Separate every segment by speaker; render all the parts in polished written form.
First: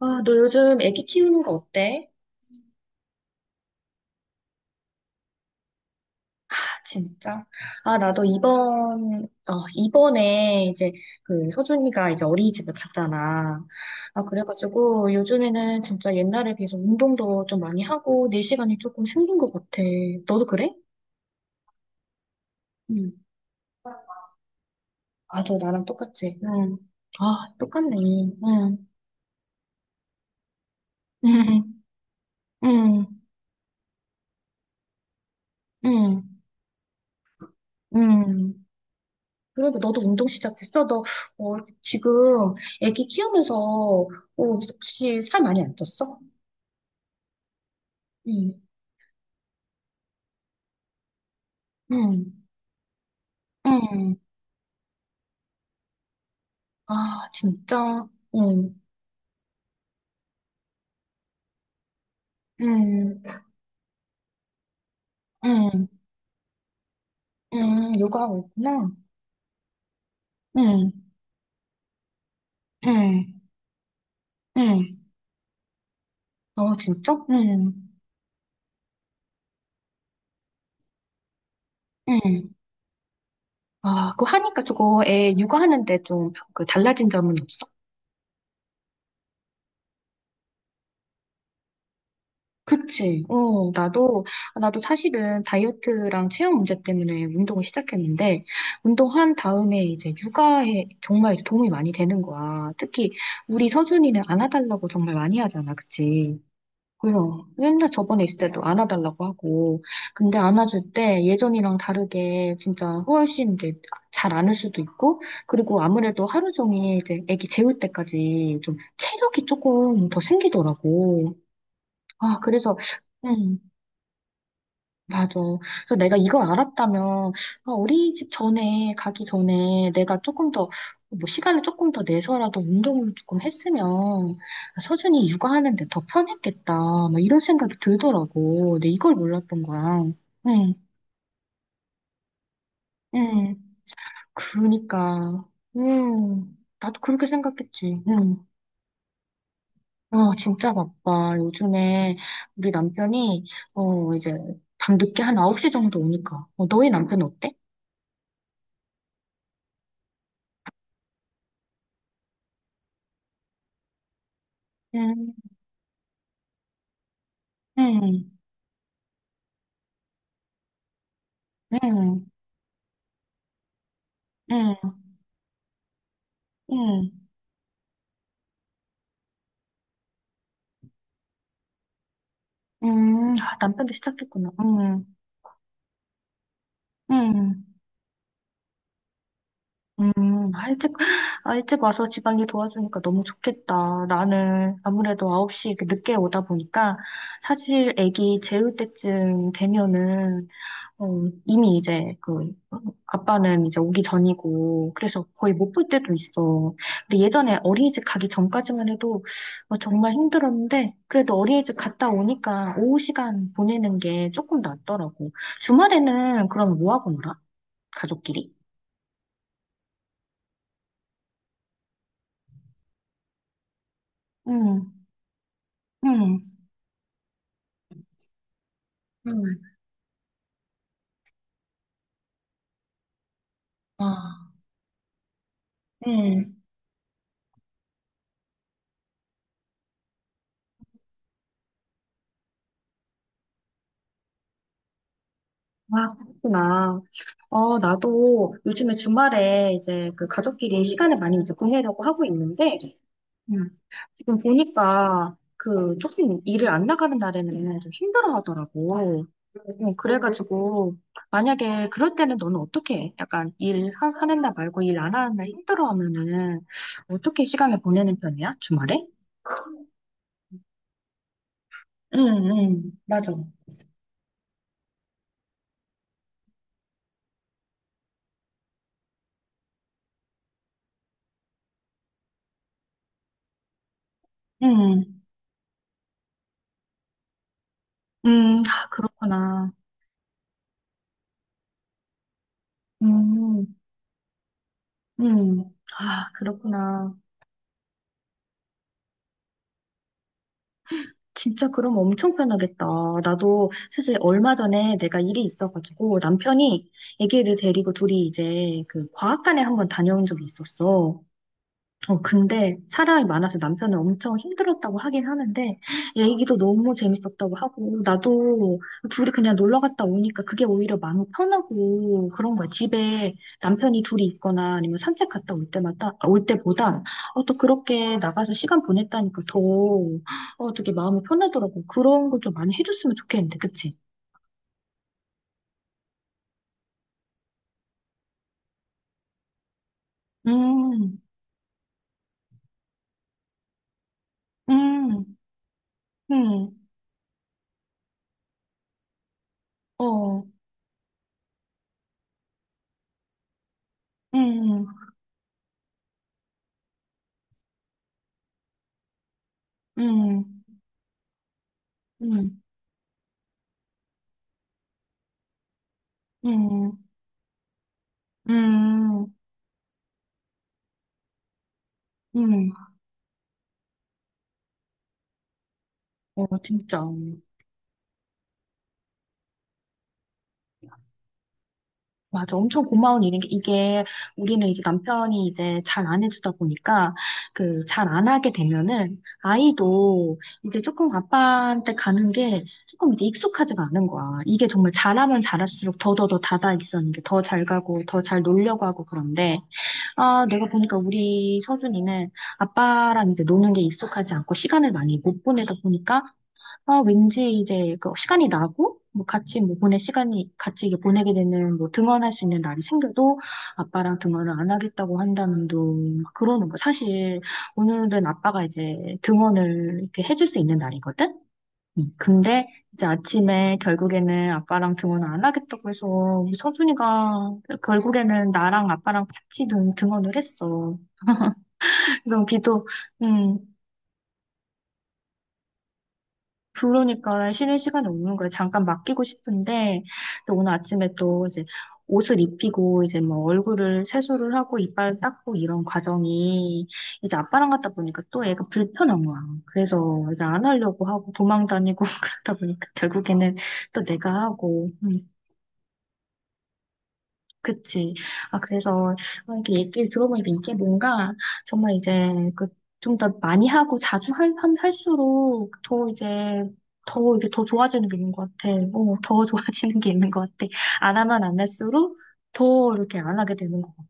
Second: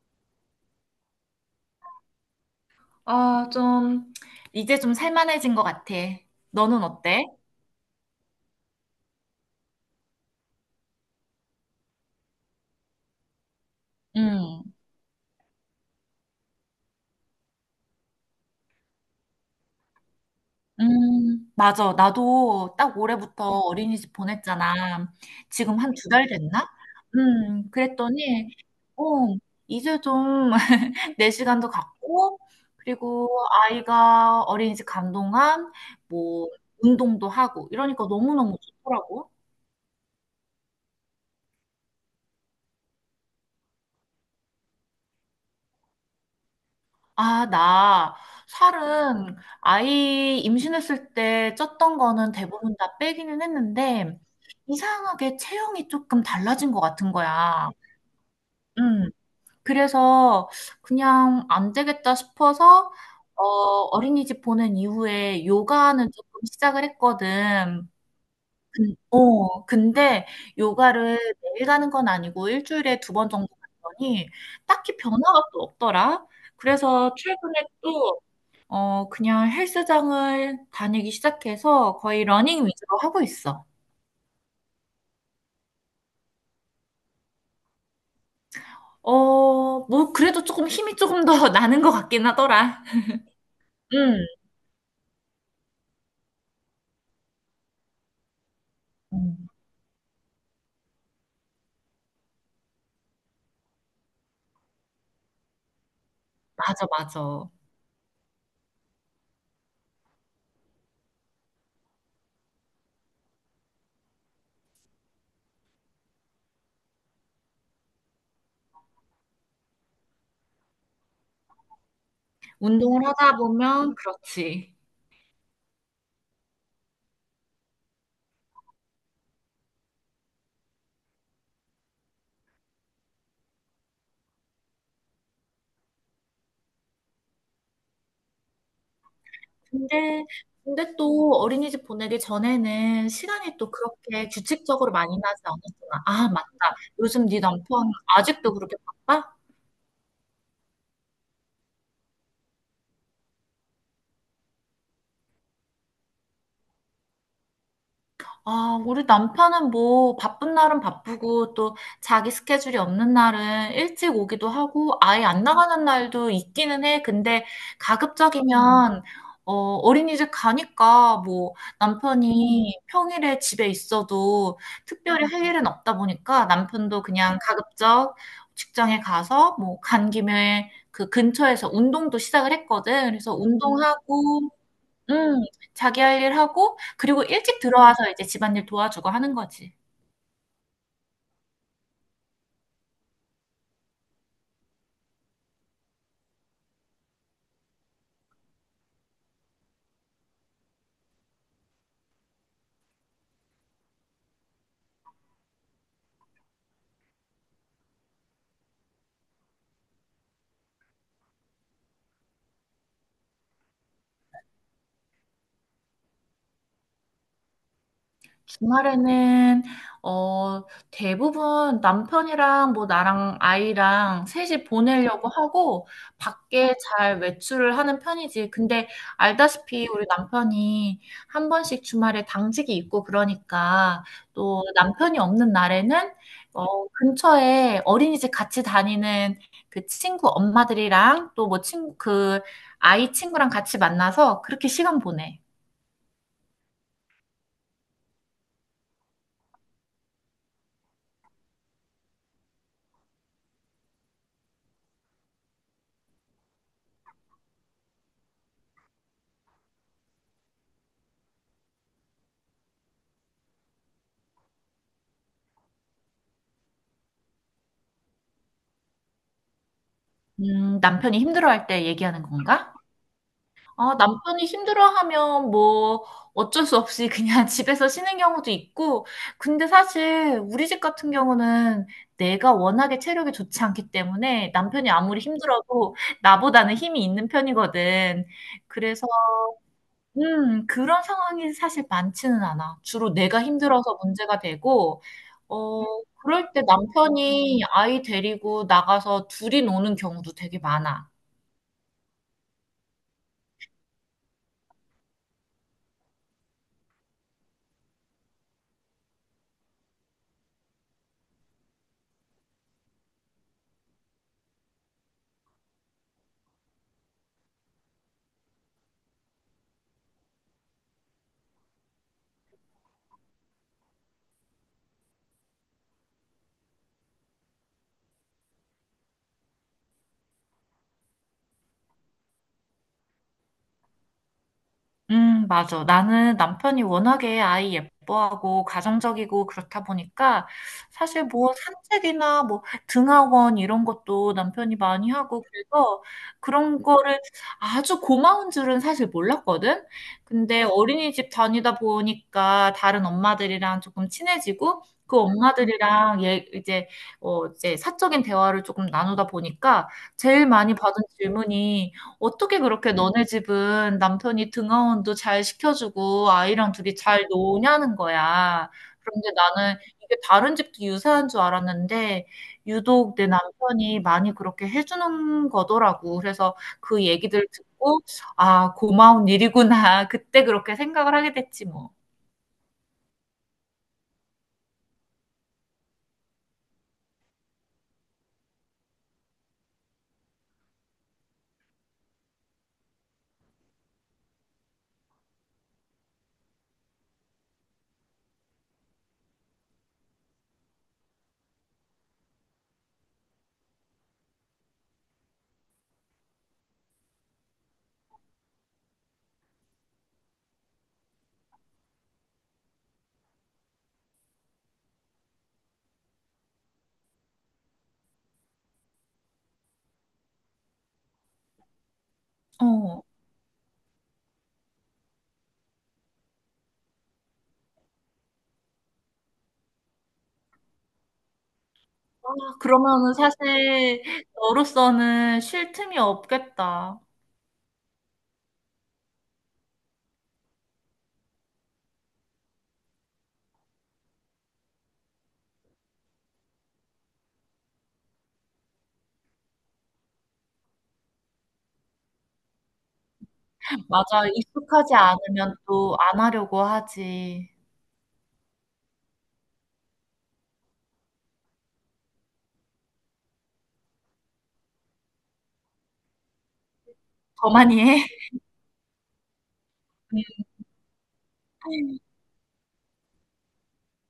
Speaker 1: 아, 너 요즘 애기 키우는 거 어때?
Speaker 2: 아, 좀, 이제 좀 살만해진 것 같아.
Speaker 1: 아,
Speaker 2: 너는 어때?
Speaker 1: 진짜? 아, 나도 이번에 이제 그 서준이가 이제 어린이집을 갔잖아. 아,
Speaker 2: 음,
Speaker 1: 그래가지고 요즘에는 진짜 옛날에 비해서 운동도 좀 많이 하고 내 시간이 조금 생긴 것 같아. 너도 그래?
Speaker 2: 맞아. 나도 딱
Speaker 1: 응.
Speaker 2: 올해부터 어린이집 보냈잖아.
Speaker 1: 아, 저
Speaker 2: 지금
Speaker 1: 나랑
Speaker 2: 한 2달
Speaker 1: 똑같지?
Speaker 2: 됐나?
Speaker 1: 응. 아, 똑같네.
Speaker 2: 그랬더니,
Speaker 1: 응.
Speaker 2: 어, 이제 좀 내
Speaker 1: 응.
Speaker 2: 시간도 갖고,
Speaker 1: 응.
Speaker 2: 그리고 아이가 어린이집 간 동안
Speaker 1: 응.
Speaker 2: 뭐, 운동도 하고, 이러니까 너무너무
Speaker 1: 응.
Speaker 2: 좋더라고.
Speaker 1: 그러니까 너도 운동 시작했어? 너, 어, 지금 애기 키우면서, 어, 혹시 살 많이 안 쪘어?
Speaker 2: 아, 나
Speaker 1: 응,
Speaker 2: 살은 아이 임신했을 때 쪘던
Speaker 1: 응,
Speaker 2: 거는 대부분 다 빼기는
Speaker 1: 응.
Speaker 2: 했는데 이상하게 체형이 조금 달라진 것 같은
Speaker 1: 아,
Speaker 2: 거야.
Speaker 1: 진짜? 응,
Speaker 2: 음, 그래서 그냥 안 되겠다 싶어서
Speaker 1: 응,
Speaker 2: 어, 어린이집 보낸 이후에
Speaker 1: 응,
Speaker 2: 요가는 조금 시작을 했거든.
Speaker 1: 응. 요가하고 있구나.
Speaker 2: 근데
Speaker 1: 응,
Speaker 2: 요가를 매일 가는 건 아니고 일주일에 2번
Speaker 1: 응,
Speaker 2: 정도 갔더니 딱히
Speaker 1: 응.
Speaker 2: 변화가 또 없더라.
Speaker 1: 어,
Speaker 2: 그래서
Speaker 1: 진짜?
Speaker 2: 최근에
Speaker 1: 응,
Speaker 2: 또 그냥 헬스장을 다니기 시작해서 거의
Speaker 1: 응.
Speaker 2: 러닝 위주로 하고 있어.
Speaker 1: 아, 그거 하니까 저거 애 육아하는데 좀 그 달라진 점은 없어?
Speaker 2: 뭐, 그래도 조금 힘이 조금 더 나는 것 같긴 하더라.
Speaker 1: 그치. 어, 나도,
Speaker 2: 응,
Speaker 1: 나도 사실은 다이어트랑 체형 문제 때문에 운동을 시작했는데, 운동한
Speaker 2: 음,
Speaker 1: 다음에 이제 육아에 정말 이제 도움이 많이 되는 거야. 특히 우리 서준이는 안아달라고 정말 많이 하잖아. 그치.
Speaker 2: 맞아,
Speaker 1: 그래
Speaker 2: 맞아.
Speaker 1: 맨날 저번에 있을 때도 안아달라고 하고, 근데 안아줄 때 예전이랑 다르게 진짜 훨씬 이제 잘 안을 수도 있고, 그리고 아무래도 하루 종일 이제 아기 재울 때까지 좀 체력이 조금 더 생기더라고. 아, 그래서
Speaker 2: 운동을 하다
Speaker 1: 음,
Speaker 2: 보면 그렇지.
Speaker 1: 맞아. 그래서 내가 이걸 알았다면, 아, 우리 집 전에, 가기 전에 내가 조금 더, 뭐, 시간을 조금 더 내서라도 운동을 조금 했으면, 아, 서준이 육아하는데 더 편했겠다. 막 이런 생각이 들더라고. 근데 이걸 몰랐던 거야.
Speaker 2: 근데,
Speaker 1: 응,
Speaker 2: 근데 또 어린이집 보내기 전에는
Speaker 1: 응.
Speaker 2: 시간이 또 그렇게 규칙적으로 많이 나지
Speaker 1: 그니까,
Speaker 2: 않았잖아. 아, 맞다.
Speaker 1: 응. 나도 그렇게
Speaker 2: 요즘 네 남편
Speaker 1: 생각했지. 응.
Speaker 2: 아직도 그렇게 바빠?
Speaker 1: 아, 진짜 바빠. 요즘에 우리 남편이, 어, 이제, 밤늦게 한 9시 정도 오니까. 어, 너희 남편 어때?
Speaker 2: 아, 우리 남편은 뭐 바쁜 날은 바쁘고 또 자기 스케줄이 없는 날은 일찍 오기도 하고 아예
Speaker 1: 응.
Speaker 2: 안 나가는 날도 있기는 해. 근데
Speaker 1: 응.
Speaker 2: 가급적이면 어린이집 가니까 뭐
Speaker 1: 응,
Speaker 2: 남편이 평일에 집에 있어도
Speaker 1: 응,
Speaker 2: 특별히 할 일은 없다 보니까 남편도
Speaker 1: 응,
Speaker 2: 그냥 가급적 직장에 가서 뭐 간 김에 그 근처에서 운동도 시작을 했거든. 그래서
Speaker 1: 응. 아, 남편도 시작했구나.
Speaker 2: 운동하고
Speaker 1: 응,
Speaker 2: 음. 자기 할 일 하고 그리고 일찍
Speaker 1: 응,
Speaker 2: 들어와서 이제 집안일 도와주고 하는 거지.
Speaker 1: 응. 아, 일찍, 아, 일찍 와서 집안일 도와주니까 너무 좋겠다. 나는 아무래도 9시 이렇게 늦게 오다 보니까 사실 애기 재울 때쯤 되면은 어, 이미 이제 그 아빠는 이제 오기 전이고 그래서 거의 못 볼 때도 있어. 근데 예전에 어린이집 가기 전까지만 해도 어, 정말 힘들었는데 그래도 어린이집 갔다 오니까 오후 시간 보내는 게 조금 낫더라고. 주말에는 그럼 뭐 하고 놀아? 가족끼리?
Speaker 2: 주말에는 어 대부분 남편이랑 뭐 나랑 아이랑 셋이
Speaker 1: 응,
Speaker 2: 보내려고 하고
Speaker 1: 응,
Speaker 2: 밖에 잘 외출을 하는 편이지. 근데
Speaker 1: 응,
Speaker 2: 알다시피 우리 남편이 한 번씩 주말에 당직이 있고 그러니까
Speaker 1: 아,
Speaker 2: 또 남편이 없는 날에는
Speaker 1: 응.
Speaker 2: 근처에 어린이집 같이 다니는 그 친구 엄마들이랑 또 뭐 친구 그 아이 친구랑 같이 만나서 그렇게 시간 보내.
Speaker 1: 아, 그렇구나. 어, 나도 요즘에 주말에 이제 그 가족끼리 시간을 많이 이제 보내려고 하고 있는데 음. 지금 보니까 그 조금 일을 안 나가는 날에는 좀 힘들어 하더라고. 그래가지고 만약에 그럴 때는 너는 어떻게 해? 약간 일 하는 날 말고 일 안 하는 날 힘들어 하면은 어떻게 시간을 보내는 편이야? 주말에?
Speaker 2: 남편이 힘들어할 때
Speaker 1: 응,
Speaker 2: 얘기하는 건가?
Speaker 1: 응, 맞아.
Speaker 2: 아, 남편이 힘들어하면 뭐 어쩔 수 없이 그냥 집에서 쉬는 경우도 있고, 근데 사실 우리 집 같은 경우는 내가 워낙에 체력이 좋지 않기 때문에 남편이
Speaker 1: 응,
Speaker 2: 아무리 힘들어도 나보다는 힘이 있는 편이거든.
Speaker 1: 응, 아,
Speaker 2: 그래서,
Speaker 1: 그렇구나.
Speaker 2: 그런 상황이 사실 많지는 않아. 주로 내가
Speaker 1: 음,
Speaker 2: 힘들어서 문제가 되고,
Speaker 1: 음,
Speaker 2: 어,
Speaker 1: 아,
Speaker 2: 그럴 때
Speaker 1: 그렇구나.
Speaker 2: 남편이 아이 데리고 나가서 둘이 노는 경우도 되게 많아.
Speaker 1: 진짜 그럼 엄청 편하겠다. 나도 사실 얼마 전에 내가 일이 있어가지고 남편이 아기를 데리고 둘이 이제 그 과학관에 한번 다녀온 적이 있었어. 어, 근데 사람이 많아서 남편은 엄청 힘들었다고 하긴 하는데, 얘기도 너무 재밌었다고 하고, 나도 둘이 그냥 놀러 갔다 오니까 그게 오히려 마음 편하고 그런 거야. 집에 남편이 둘이 있거나 아니면 산책 갔다 올 때마다, 아, 올 때보다, 어, 또 그렇게 나가서 시간 보냈다니까 더, 어, 되게 마음이 편하더라고. 그런 걸 좀 많이 해줬으면 좋겠는데, 그치?
Speaker 2: 맞아. 나는 남편이 워낙에 아이 예뻐하고 가정적이고 그렇다 보니까
Speaker 1: 음,
Speaker 2: 사실 뭐 산책이나 뭐 등하원 이런 것도 남편이 많이
Speaker 1: 음,
Speaker 2: 하고 그래서 그런
Speaker 1: 음,
Speaker 2: 거를 아주 고마운 줄은 사실 몰랐거든.
Speaker 1: 어,
Speaker 2: 근데 어린이집 다니다 보니까 다른 엄마들이랑 조금 친해지고
Speaker 1: 음,
Speaker 2: 그 엄마들이랑 얘 이제 어 이제 사적인 대화를 조금 나누다 보니까 제일
Speaker 1: 음,
Speaker 2: 많이 받은 질문이 어떻게
Speaker 1: 음,
Speaker 2: 그렇게 너네 집은 남편이 등하원도 잘 시켜주고 아이랑
Speaker 1: 음,
Speaker 2: 둘이 잘 노냐는 거야. 그런데
Speaker 1: 음.
Speaker 2: 나는 이게 다른 집도 유사한 줄 알았는데
Speaker 1: 음,
Speaker 2: 유독 내 남편이 많이 그렇게 해주는 거더라고.
Speaker 1: 어,
Speaker 2: 그래서
Speaker 1: 진짜.
Speaker 2: 그 얘기들 듣고 아, 고마운 일이구나. 그때 그렇게 생각을 하게 됐지 뭐.
Speaker 1: 맞아. 엄청 고마운 일인 게, 이게 우리는 이제 남편이 이제 잘 안 해주다 보니까, 그, 잘 안 하게 되면은, 아이도 이제 조금 아빠한테 가는 게 조금 이제 익숙하지가 않은 거야. 이게 정말 잘하면 잘할수록 더더더 다다 있었는게더 잘 가고, 더 잘 놀려고 하고 그런데, 아, 내가 보니까 우리 서준이는 아빠랑 이제 노는 게 익숙하지 않고, 시간을 많이 못 보내다 보니까, 아, 왠지 이제 그 시간이 나고, 뭐 같이 뭐 보낼 시간이, 같이 이게 보내게 되는, 뭐 등원할 수 있는 날이 생겨도 아빠랑 등원을 안 하겠다고 한다는 둥, 막 그러는 거. 사실 오늘은 아빠가 이제 등원을 이렇게 해줄 수 있는 날이거든? 근데
Speaker 2: 어.
Speaker 1: 이제 아침에 결국에는 아빠랑 등원을 안 하겠다고 해서 우리 서준이가 결국에는 나랑 아빠랑 같이 등원을 했어. 그래서
Speaker 2: 아,
Speaker 1: 비도,
Speaker 2: 그러면은
Speaker 1: 음,
Speaker 2: 사실 너로서는 쉴 틈이 없겠다.
Speaker 1: 그러니까 쉬는 시간이 없는 거예요. 잠깐 맡기고 싶은데, 또 오늘 아침에 또 이제 옷을 입히고, 이제 뭐 얼굴을 세수를 하고, 이빨 닦고 이런 과정이 이제 아빠랑 갔다 보니까 또 애가 불편한 거야. 그래서 이제 안 하려고 하고 도망 다니고 그러다 보니까 결국에는 또
Speaker 2: 맞아.
Speaker 1: 내가 하고.
Speaker 2: 익숙하지
Speaker 1: 음.
Speaker 2: 않으면 또 안 하려고 하지.
Speaker 1: 그치. 아, 그래서, 아, 이렇게 얘기를 들어보니까 이게 뭔가, 정말 이제, 그, 좀 더 많이 하고 자주 할수록 더 이제, 더 이게
Speaker 2: 더
Speaker 1: 더
Speaker 2: 많이 해.
Speaker 1: 좋아지는 게 있는 것 같아. 어, 더 좋아지는 게
Speaker 2: 네.
Speaker 1: 있는 것 같아. 안 하면 안 할수록 더 이렇게 안 하게 되는 것 같고.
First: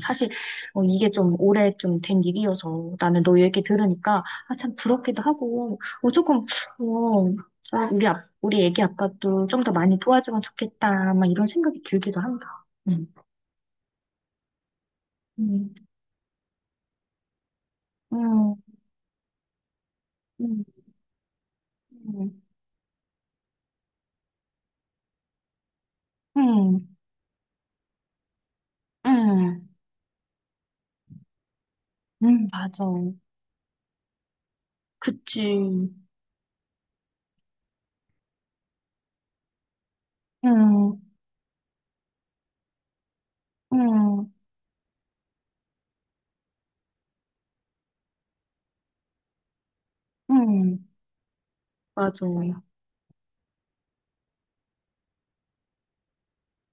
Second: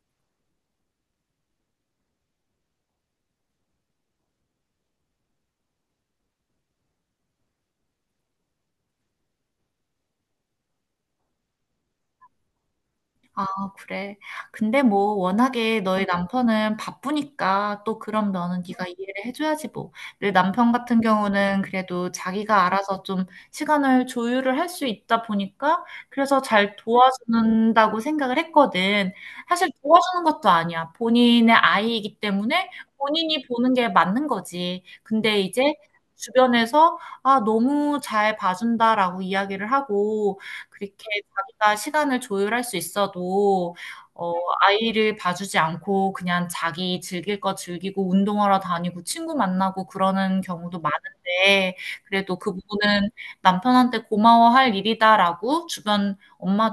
Speaker 1: 사실, 어, 이게 좀 오래 좀 된 일이어서 나는 너 얘기 들으니까, 아, 참 부럽기도 하고, 어, 조금, 어, 아, 우리, 우리 애기 아빠도 좀 더 많이 도와주면 좋겠다, 막 이런 생각이 들기도 한다. 음.
Speaker 2: 아, 그래. 근데 뭐
Speaker 1: 음,
Speaker 2: 워낙에 너희 남편은 바쁘니까 또 그런
Speaker 1: 음,
Speaker 2: 면은 네가 이해를 해줘야지 뭐. 내
Speaker 1: 음,
Speaker 2: 남편 같은 경우는 그래도
Speaker 1: 음,
Speaker 2: 자기가 알아서 좀 시간을 조율을 할 수 있다 보니까 그래서 잘
Speaker 1: 음,
Speaker 2: 도와준다고 생각을 했거든.
Speaker 1: 음,
Speaker 2: 사실 도와주는 것도 아니야. 본인의 아이이기 때문에
Speaker 1: 맞아.
Speaker 2: 본인이 보는 게 맞는 거지. 근데 이제
Speaker 1: 그치.
Speaker 2: 주변에서 아, 너무 잘 봐준다라고 이야기를 하고 그렇게
Speaker 1: 음,
Speaker 2: 자기가 시간을 조율할 수 있어도
Speaker 1: 음,
Speaker 2: 어 아이를 봐주지 않고 그냥 자기 즐길 거 즐기고 운동하러 다니고 친구 만나고 그러는 경우도
Speaker 1: 음,
Speaker 2: 많은데
Speaker 1: 맞아.
Speaker 2: 그래도 그 부분은 '남편한테 고마워할 일이다.'라고 주변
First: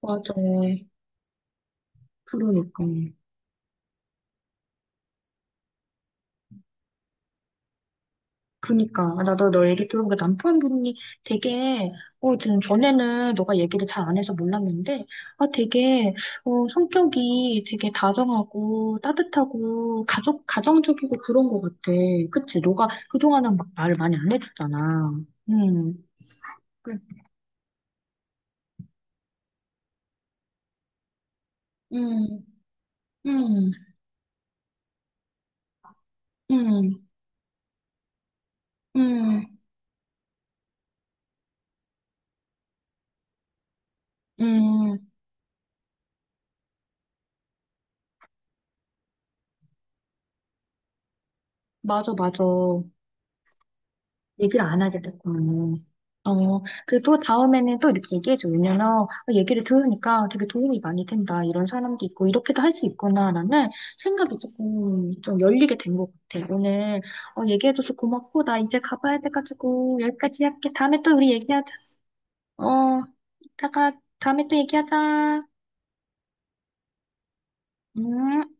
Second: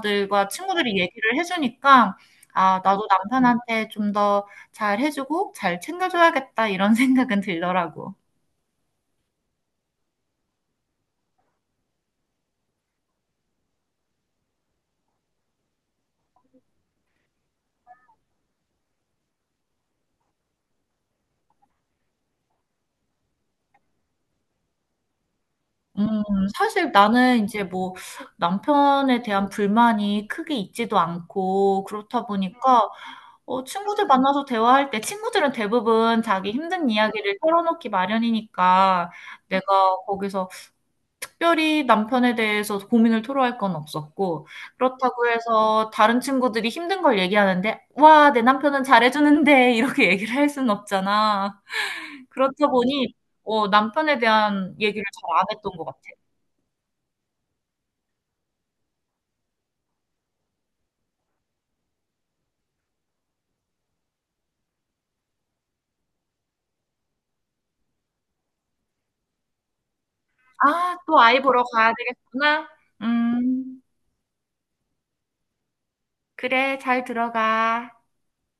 Speaker 1: 맞아.
Speaker 2: 친구들이 얘기를 해 주니까 '아
Speaker 1: 그러니까.
Speaker 2: 나도 남편한테 좀 더 잘해 주고 잘 챙겨 줘야겠다.' 이런 생각은 들더라고.
Speaker 1: 그니까. 나도 너 얘기 들어보니까 남편분이 되게, 어, 지금 전에는 너가 얘기를 잘 안 해서 몰랐는데, 아, 되게, 어, 성격이 되게 다정하고 따뜻하고 가정적이고 그런 것 같아. 그치? 너가 그동안은 막 말을 많이 안 해줬잖아. 음.
Speaker 2: 음 사실 나는 이제 뭐 남편에 대한 불만이 크게 있지도 않고 그렇다
Speaker 1: 음,
Speaker 2: 보니까
Speaker 1: 음,
Speaker 2: 친구들 만나서 대화할 때 친구들은 대부분 자기 힘든
Speaker 1: 음,
Speaker 2: 이야기를 털어놓기
Speaker 1: 음,
Speaker 2: 마련이니까
Speaker 1: 음,
Speaker 2: 내가 거기서 특별히 남편에 대해서 고민을 토로할 건 없었고
Speaker 1: 음.
Speaker 2: 그렇다고 해서 다른 친구들이 힘든 걸 얘기하는데 "와 내 남편은 잘해 주는데." 이렇게 얘기를 할 수는 없잖아.
Speaker 1: 맞아, 맞아.
Speaker 2: 그렇다 보니 남편에
Speaker 1: 얘기를
Speaker 2: 대한
Speaker 1: 안 하게
Speaker 2: 얘기를 잘
Speaker 1: 됐구나.
Speaker 2: 안 했던 것 같아.
Speaker 1: 어, 그리고 또 다음에는 또 이렇게 얘기해줘. 왜냐면, 어, 얘기를 들으니까 되게 도움이 많이 된다. 이런 사람도 있고, 이렇게도 할 수 있구나라는 생각이 조금 좀 열리게 된 것 같아. 오늘, 어, 얘기해줘서 고맙고, 나 이제 가봐야 돼가지고, 여기까지 할게.
Speaker 2: 아,
Speaker 1: 다음에 또
Speaker 2: 또
Speaker 1: 우리
Speaker 2: 아이 보러
Speaker 1: 얘기하자.
Speaker 2: 가야 되겠구나.
Speaker 1: 어,
Speaker 2: 음,
Speaker 1: 이따가, 다음에 또 얘기하자.
Speaker 2: 그래, 잘 들어가.
Speaker 1: 음.